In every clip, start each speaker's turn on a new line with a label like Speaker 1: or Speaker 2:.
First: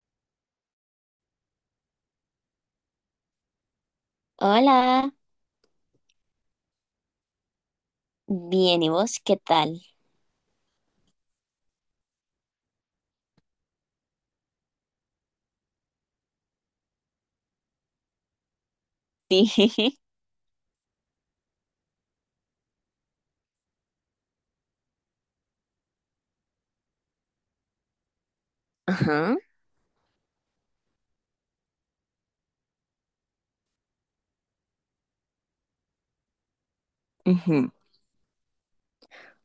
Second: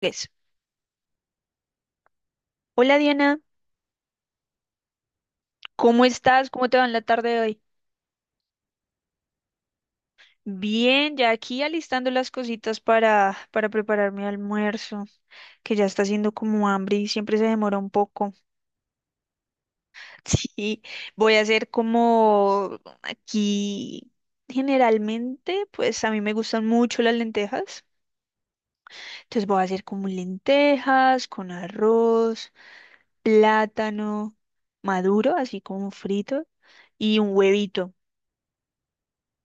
Speaker 1: Tres. Hola Diana,
Speaker 2: Hola,
Speaker 1: ¿cómo estás? ¿Cómo te va en la tarde de hoy?
Speaker 2: bien, ¿y vos qué tal?
Speaker 1: Bien, ya aquí alistando las cositas para preparar mi almuerzo, que ya está haciendo como hambre y siempre se demora un poco.
Speaker 2: Sí.
Speaker 1: Sí, voy a hacer como aquí generalmente, pues a mí me gustan mucho las lentejas.
Speaker 2: Ajá.
Speaker 1: Entonces voy a hacer como lentejas con arroz, plátano maduro, así como frito, y un
Speaker 2: Ujú.
Speaker 1: huevito.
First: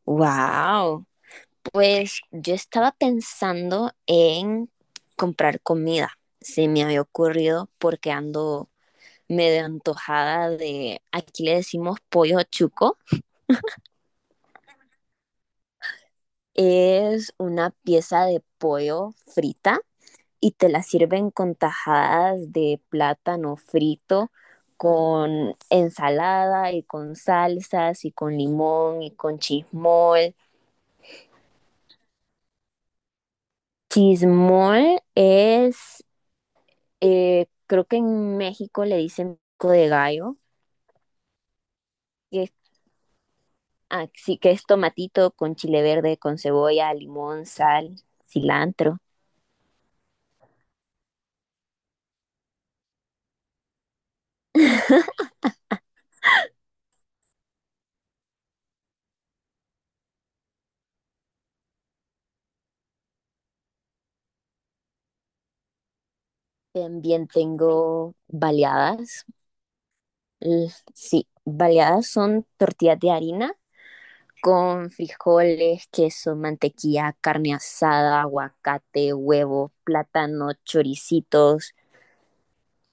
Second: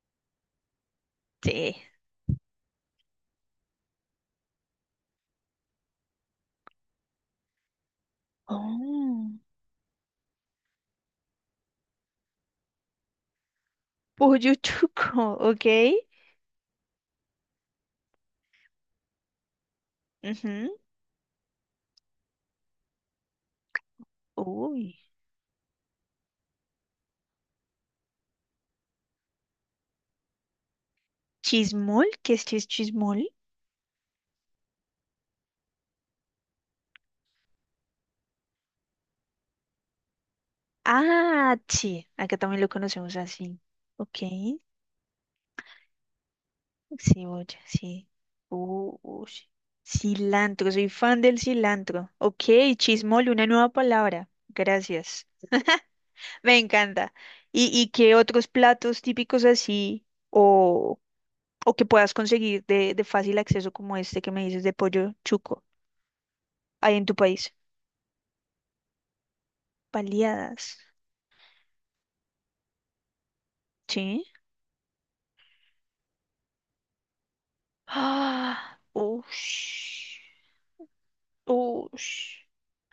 Speaker 2: Wow.
Speaker 1: Sí.
Speaker 2: Pues yo estaba pensando en comprar comida. Se me había ocurrido porque ando
Speaker 1: Oh.
Speaker 2: medio antojada de, aquí le decimos pollo chuco.
Speaker 1: Pollo chuco, ok.
Speaker 2: Es una pieza de pollo frita y te
Speaker 1: Ujú.
Speaker 2: la sirven con tajadas de plátano frito,
Speaker 1: Uy.
Speaker 2: con ensalada y con salsas y con limón y con chismol.
Speaker 1: Chismol, ¿qué es chismol?
Speaker 2: Chismol es, creo que en México le dicen pico de gallo,
Speaker 1: Ah, sí, acá
Speaker 2: que es,
Speaker 1: también lo conocemos así.
Speaker 2: ah,
Speaker 1: Ok.
Speaker 2: sí, que es tomatito con chile verde, con cebolla, limón,
Speaker 1: Cebolla,
Speaker 2: sal,
Speaker 1: sí.
Speaker 2: cilantro.
Speaker 1: Uy. Cilantro, soy fan del cilantro. Ok, chismol, una nueva palabra. Gracias. Me encanta. ¿Y qué otros platos típicos así o, o que puedas conseguir de fácil acceso como este que me dices de pollo chuco hay en tu
Speaker 2: También
Speaker 1: país?
Speaker 2: tengo baleadas. L-
Speaker 1: Paliadas.
Speaker 2: Sí, baleadas son tortillas de harina
Speaker 1: Sí.
Speaker 2: con frijoles, queso, mantequilla, carne asada,
Speaker 1: Ah,
Speaker 2: aguacate, huevo,
Speaker 1: ush,
Speaker 2: plátano, choricitos,
Speaker 1: ush.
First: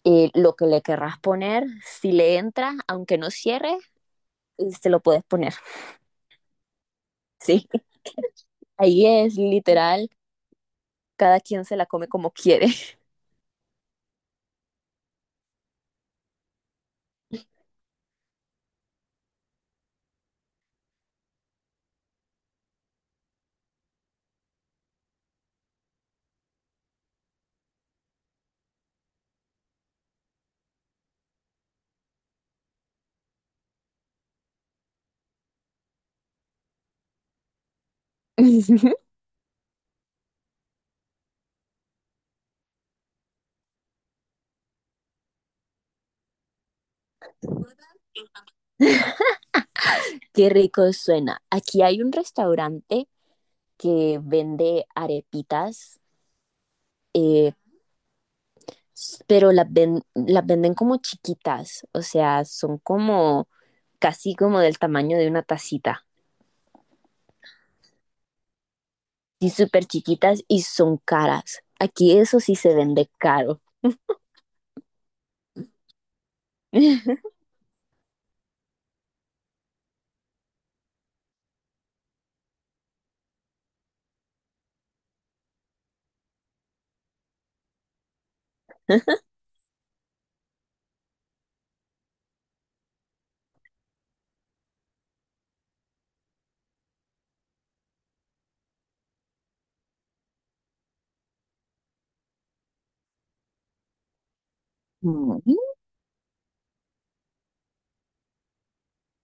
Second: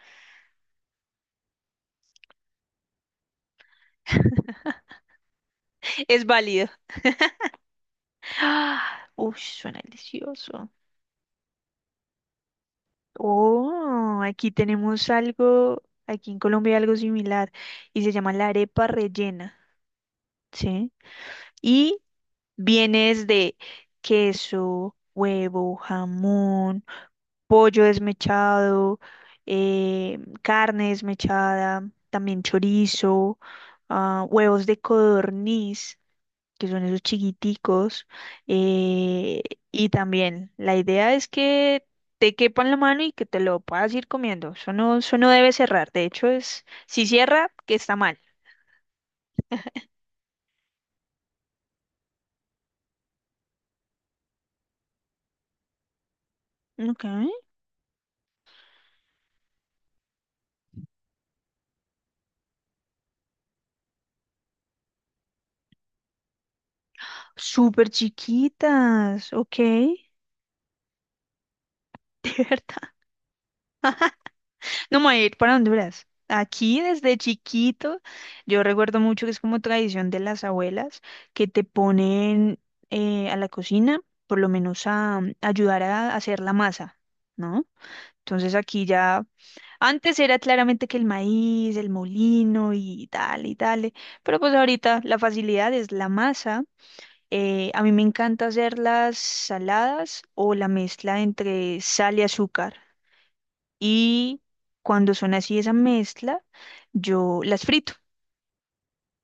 Speaker 2: lo que le querrás poner, si le entra, aunque no cierre, se lo puedes poner.
Speaker 1: Es válido.
Speaker 2: Sí, ahí
Speaker 1: Ah, uy,
Speaker 2: es
Speaker 1: suena
Speaker 2: literal,
Speaker 1: delicioso.
Speaker 2: cada quien se la come como quiere.
Speaker 1: Oh, aquí tenemos algo, aquí en Colombia hay algo similar y se llama la arepa rellena, ¿sí? Y vienes de queso, huevo, jamón, pollo desmechado, carne desmechada, también chorizo, ah, huevos de codorniz, que son esos chiquiticos. eh, y también la idea es que te quepa en la mano y que te lo puedas ir comiendo. Eso no debe cerrar. De hecho, es, si cierra, que está mal.
Speaker 2: Qué rico suena. Aquí hay un restaurante que vende arepitas,
Speaker 1: Okay.
Speaker 2: eh, pero las venden como chiquitas, o sea, son como casi como del tamaño de una tacita.
Speaker 1: Súper chiquitas,
Speaker 2: Y
Speaker 1: ok.
Speaker 2: súper chiquitas y son caras. Aquí eso
Speaker 1: De
Speaker 2: sí se
Speaker 1: verdad.
Speaker 2: vende caro.
Speaker 1: No me voy a ir para Honduras. Aquí desde chiquito, yo recuerdo mucho que es como tradición de las abuelas que te ponen a la cocina, por lo menos a ayudar a hacer la masa, ¿no? Entonces aquí ya, antes era claramente que el maíz, el molino y tal, pero pues ahorita la facilidad es la masa. A mí me encanta hacer las saladas o la mezcla entre sal y azúcar y cuando son
Speaker 2: Mm,
Speaker 1: así esa mezcla, yo las frito,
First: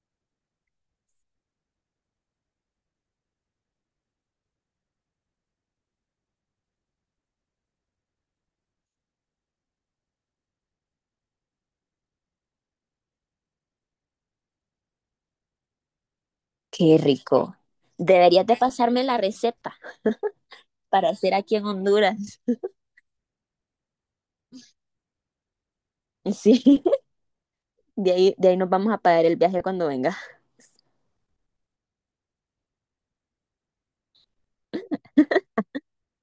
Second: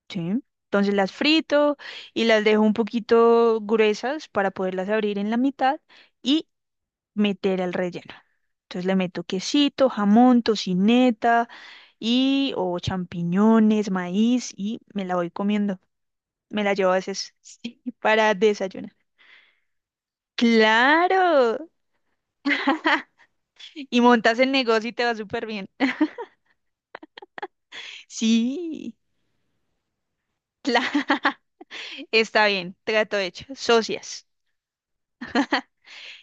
Speaker 1: ¿sí? Entonces las frito y las dejo un poquito gruesas para poderlas abrir en la mitad y meter al relleno. Entonces le meto quesito, jamón, tocineta y o champiñones, maíz y me la voy comiendo. Me la llevo a
Speaker 2: qué
Speaker 1: veces
Speaker 2: rico.
Speaker 1: sí, para
Speaker 2: Deberías de
Speaker 1: desayunar.
Speaker 2: pasarme la receta para hacer aquí en
Speaker 1: Claro,
Speaker 2: Honduras.
Speaker 1: y montas el negocio y te va súper bien.
Speaker 2: Sí, de ahí nos vamos
Speaker 1: Sí,
Speaker 2: a pagar el viaje cuando vengas.
Speaker 1: claro. Está bien, trato hecho. Socias.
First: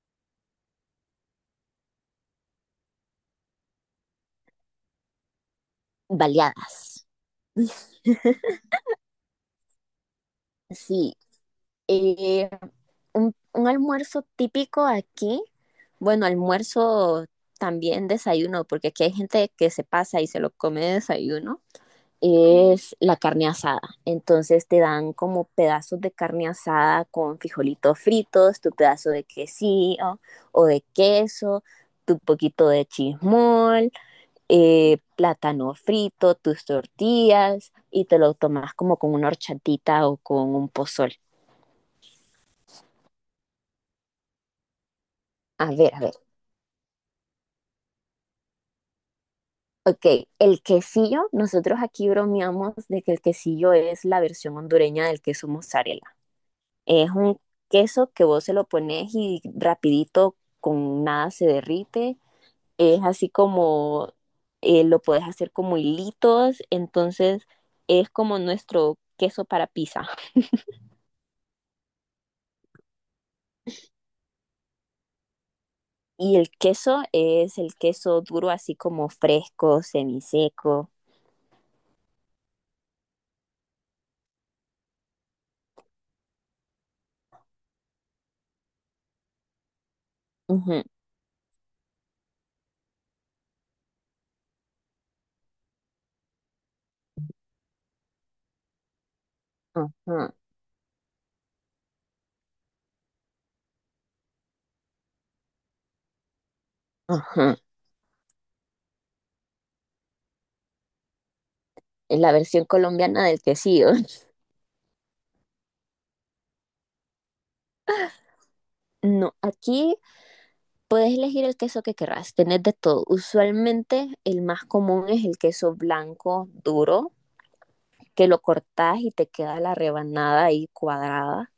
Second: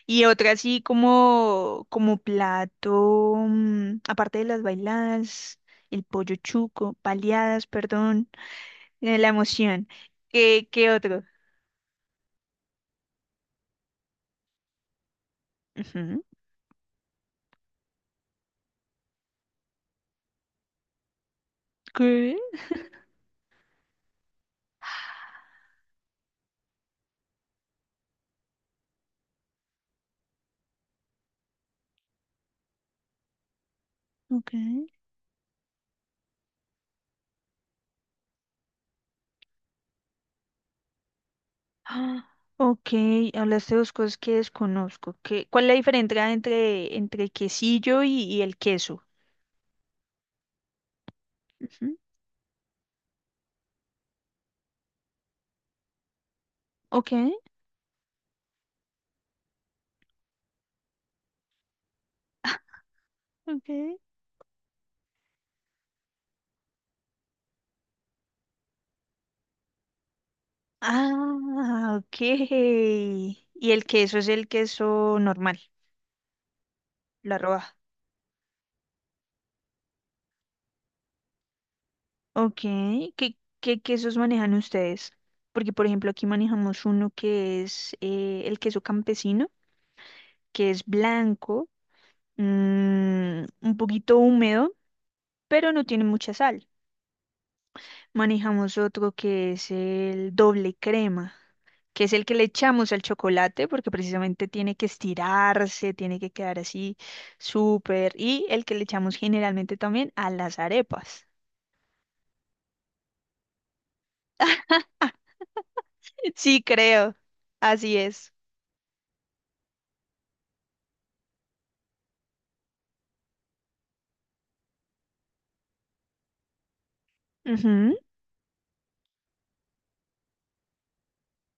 Speaker 1: Y otra así como, como plato, aparte de las bailadas, el pollo chuco,
Speaker 2: Baleadas.
Speaker 1: baleadas, perdón, la emoción. ¿Qué
Speaker 2: Sí,
Speaker 1: otro?
Speaker 2: eh, un almuerzo típico aquí.
Speaker 1: Ujú.
Speaker 2: Bueno, almuerzo también desayuno, porque aquí hay gente que se pasa y se lo come de desayuno
Speaker 1: ¿Qué?
Speaker 2: es la carne asada. Entonces te dan como pedazos de carne asada con frijolitos fritos, tu pedazo de quesillo o de queso, tu poquito de chismol,
Speaker 1: Ok.
Speaker 2: plátano frito, tus tortillas y te lo tomas como con una horchatita o con un pozol.
Speaker 1: Ah, ok, hablaste de dos cosas que desconozco. ¿Qué, cuál
Speaker 2: A
Speaker 1: es la
Speaker 2: ver, a ver.
Speaker 1: diferencia entre quesillo y el queso?
Speaker 2: Ok, el quesillo, nosotros
Speaker 1: Ujú.
Speaker 2: aquí bromeamos de que el quesillo es la versión hondureña del queso mozzarella.
Speaker 1: Ok.
Speaker 2: Es un queso que vos se lo pones y rapidito con nada se derrite. Es así
Speaker 1: Ok.
Speaker 2: como lo puedes hacer como hilitos, entonces es como nuestro queso para pizza.
Speaker 1: Ah, ok. Y el queso es el queso normal,
Speaker 2: Y el queso
Speaker 1: la
Speaker 2: es
Speaker 1: roja.
Speaker 2: el queso duro, así como fresco, semiseco.
Speaker 1: Ok. ¿Qué quesos manejan ustedes? Porque, por ejemplo, aquí manejamos uno que es el queso campesino, que es
Speaker 2: Ujú,
Speaker 1: blanco, mm, un poquito húmedo, pero no tiene mucha sal. Manejamos otro que es
Speaker 2: ujú,
Speaker 1: el doble crema, que es el que le echamos al chocolate porque precisamente tiene que estirarse, tiene que quedar así
Speaker 2: ujú.
Speaker 1: súper, y el que le echamos generalmente también a las arepas.
Speaker 2: Es la versión colombiana del quesillo.
Speaker 1: Sí, creo, así es.
Speaker 2: No, aquí puedes elegir el queso que querrás, tenés de todo. Usualmente el más común es el queso blanco duro,
Speaker 1: Ujú,
Speaker 2: que lo cortás y te queda la rebanada ahí cuadrada.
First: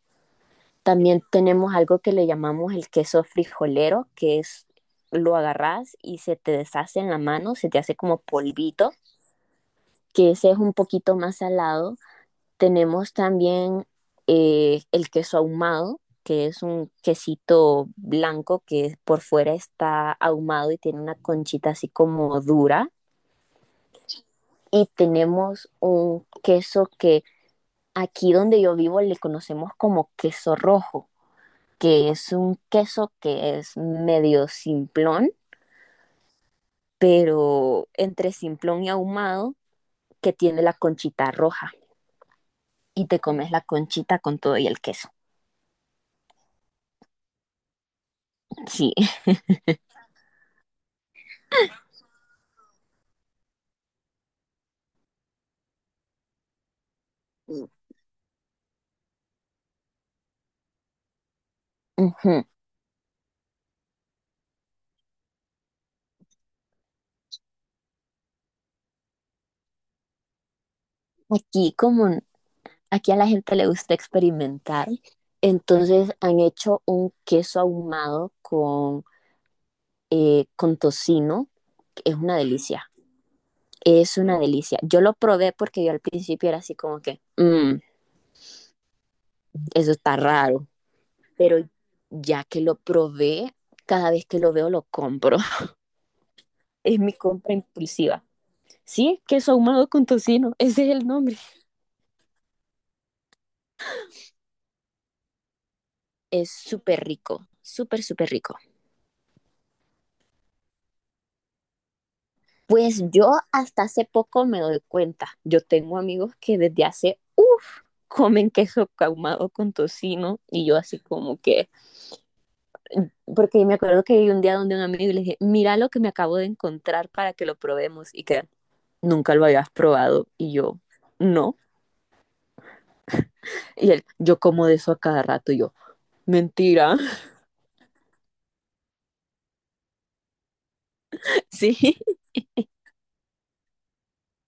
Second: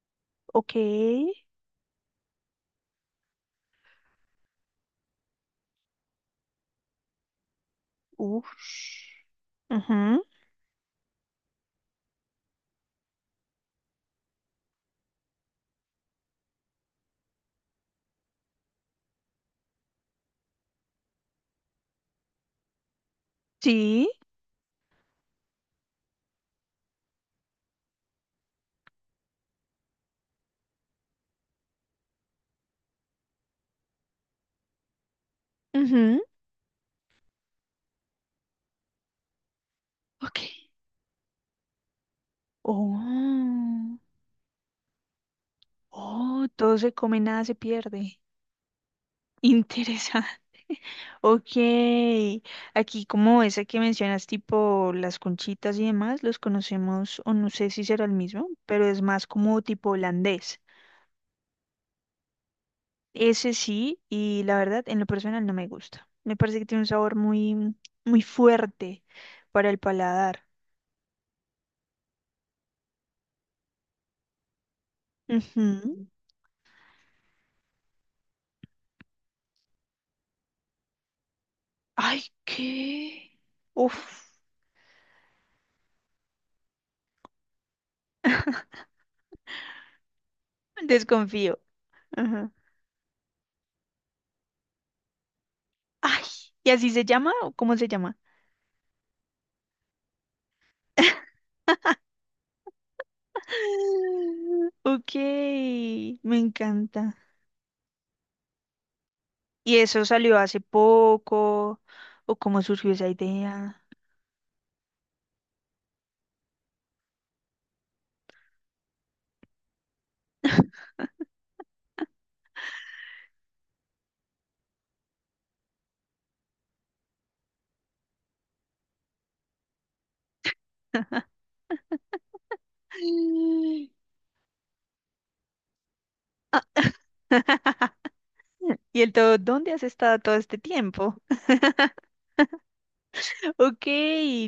Speaker 1: ok,
Speaker 2: También tenemos algo que le llamamos el queso frijolero, que es lo agarrás y se te deshace en la mano, se te hace como
Speaker 1: uff,
Speaker 2: polvito, que ese es un poquito más salado. Tenemos también el queso ahumado, que es un quesito blanco que por fuera está ahumado y tiene una conchita así como dura.
Speaker 1: sí,
Speaker 2: Y tenemos un queso que aquí donde yo vivo le conocemos como queso rojo, que es un queso que es medio simplón,
Speaker 1: ujú,
Speaker 2: pero entre simplón y ahumado, que
Speaker 1: ok.
Speaker 2: tiene la conchita roja. Y te comes la
Speaker 1: Oh,
Speaker 2: conchita con todo y el queso.
Speaker 1: oh, todo se come, nada se pierde.
Speaker 2: Sí.
Speaker 1: Interesante. Ok. Aquí como esa que mencionas, tipo las conchitas y demás, los conocemos, o no sé si será el mismo, pero es más como tipo holandés.
Speaker 2: Ujú.
Speaker 1: Ese sí, y la verdad, en lo personal no me gusta. Me parece que tiene un sabor muy, muy fuerte para el paladar.
Speaker 2: Aquí, como aquí a la gente le gusta experimentar,
Speaker 1: Ujú.
Speaker 2: entonces han hecho un queso ahumado con tocino, que es
Speaker 1: Ay,
Speaker 2: una delicia.
Speaker 1: ¿qué?
Speaker 2: Es
Speaker 1: Uf,
Speaker 2: una delicia. Yo lo probé porque yo al principio era así como que, "Mm, eso está raro",
Speaker 1: desconfío.
Speaker 2: pero ya
Speaker 1: Ajá.
Speaker 2: que lo probé, cada vez que lo veo lo compro.
Speaker 1: Ay, ¿y así
Speaker 2: Es
Speaker 1: se
Speaker 2: mi
Speaker 1: llama o
Speaker 2: compra
Speaker 1: cómo se llama?
Speaker 2: impulsiva. Sí, queso ahumado con tocino, ese es el nombre.
Speaker 1: Ok, me
Speaker 2: Es súper
Speaker 1: encanta.
Speaker 2: rico, súper, súper rico.
Speaker 1: ¿Y eso salió hace poco? ¿O cómo surgió
Speaker 2: Pues
Speaker 1: esa
Speaker 2: yo
Speaker 1: idea?
Speaker 2: hasta hace poco me doy cuenta. Yo tengo amigos que desde hace, uff, comen queso caumado con tocino y yo así como que, porque me acuerdo que hay un día donde un amigo y le dije, mira lo que me acabo de encontrar para que lo probemos y que nunca lo habías probado y yo, no. Y él, yo como de eso a cada rato y yo,
Speaker 1: Ah,
Speaker 2: mentira,
Speaker 1: Y el todo, ¿dónde has estado todo este tiempo?
Speaker 2: sí.
Speaker 1: Ok,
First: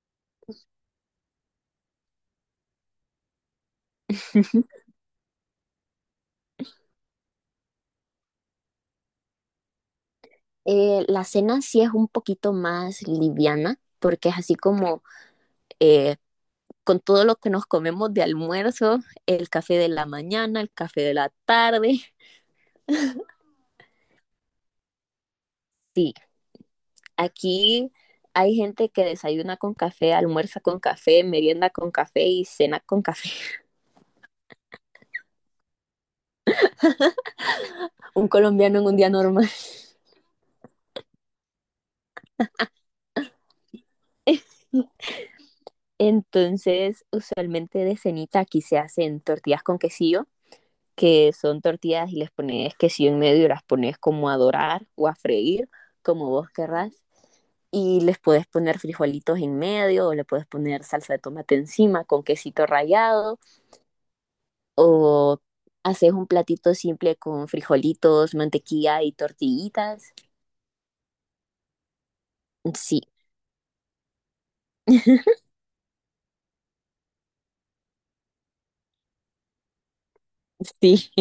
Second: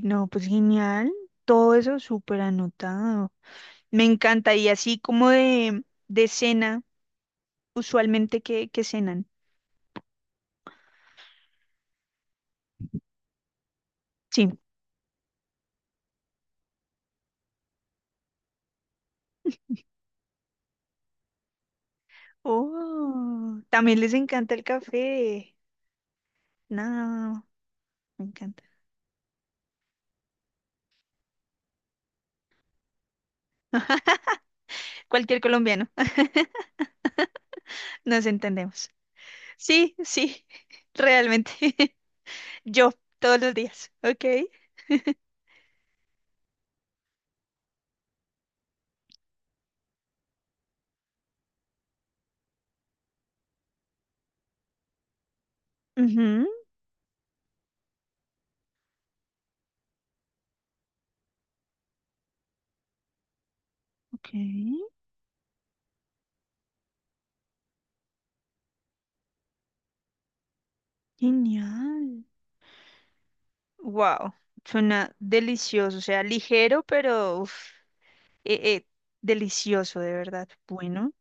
Speaker 1: no, pues genial. Todo eso súper anotado. Me encanta. Y así como de cena, usualmente que, cenan.
Speaker 2: La cena sí es un poquito más liviana porque es así
Speaker 1: Sí.
Speaker 2: como eh, con todo lo que nos comemos de almuerzo, el café de la mañana, el café de la tarde.
Speaker 1: Oh, también les encanta el café.
Speaker 2: Sí,
Speaker 1: No,
Speaker 2: aquí
Speaker 1: me
Speaker 2: hay
Speaker 1: encanta.
Speaker 2: gente que desayuna con café, almuerza con café, merienda con café y cena con café.
Speaker 1: Cualquier colombiano. Nos
Speaker 2: Un colombiano en
Speaker 1: entendemos.
Speaker 2: un día normal.
Speaker 1: Sí, sí, realmente. Yo, todos los días. Ok.
Speaker 2: Entonces, usualmente de cenita aquí se hacen tortillas con quesillo, que son tortillas y les pones quesillo en medio y las pones como a dorar o a freír, como
Speaker 1: Ujú,
Speaker 2: vos querrás. Y les puedes poner frijolitos en medio o le puedes poner salsa de tomate encima con quesito rallado
Speaker 1: ok.
Speaker 2: o haces un platito simple con frijolitos, mantequilla y tortillitas.
Speaker 1: Genial.
Speaker 2: Sí,
Speaker 1: Wow. Suena delicioso. O sea, ligero, pero uf, eh, eh, delicioso, de verdad.
Speaker 2: sí,
Speaker 1: Bueno,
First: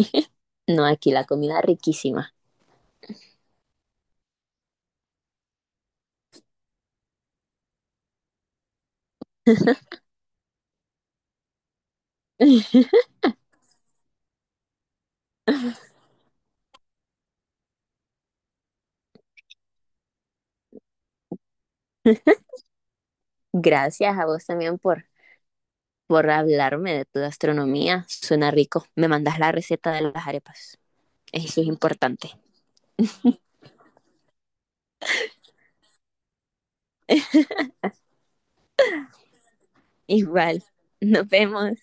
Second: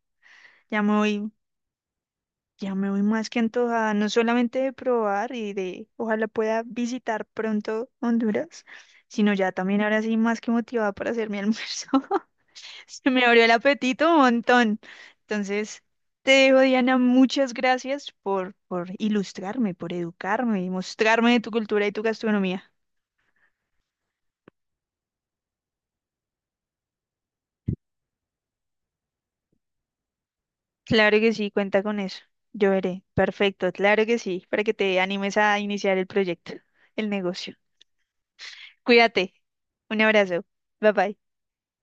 Speaker 1: ya
Speaker 2: no,
Speaker 1: me
Speaker 2: aquí la
Speaker 1: voy,
Speaker 2: comida riquísima.
Speaker 1: ya me voy más que antojada, no solamente de probar y de ojalá pueda visitar pronto Honduras, sino ya también ahora sí más que motivada para hacer mi almuerzo. Se me abrió el apetito un montón. Entonces, te dejo, Diana, muchas gracias por ilustrarme, por educarme y mostrarme tu cultura y tu gastronomía.
Speaker 2: Gracias a vos también por hablarme de tu gastronomía, suena rico. Me mandas la receta de las arepas,
Speaker 1: Claro que sí,
Speaker 2: eso es
Speaker 1: cuenta con eso.
Speaker 2: importante.
Speaker 1: Yo veré. Perfecto, claro que sí, para que te animes a iniciar el proyecto, el negocio. Cuídate. Un abrazo.
Speaker 2: Igual,
Speaker 1: Bye bye.
Speaker 2: nos vemos.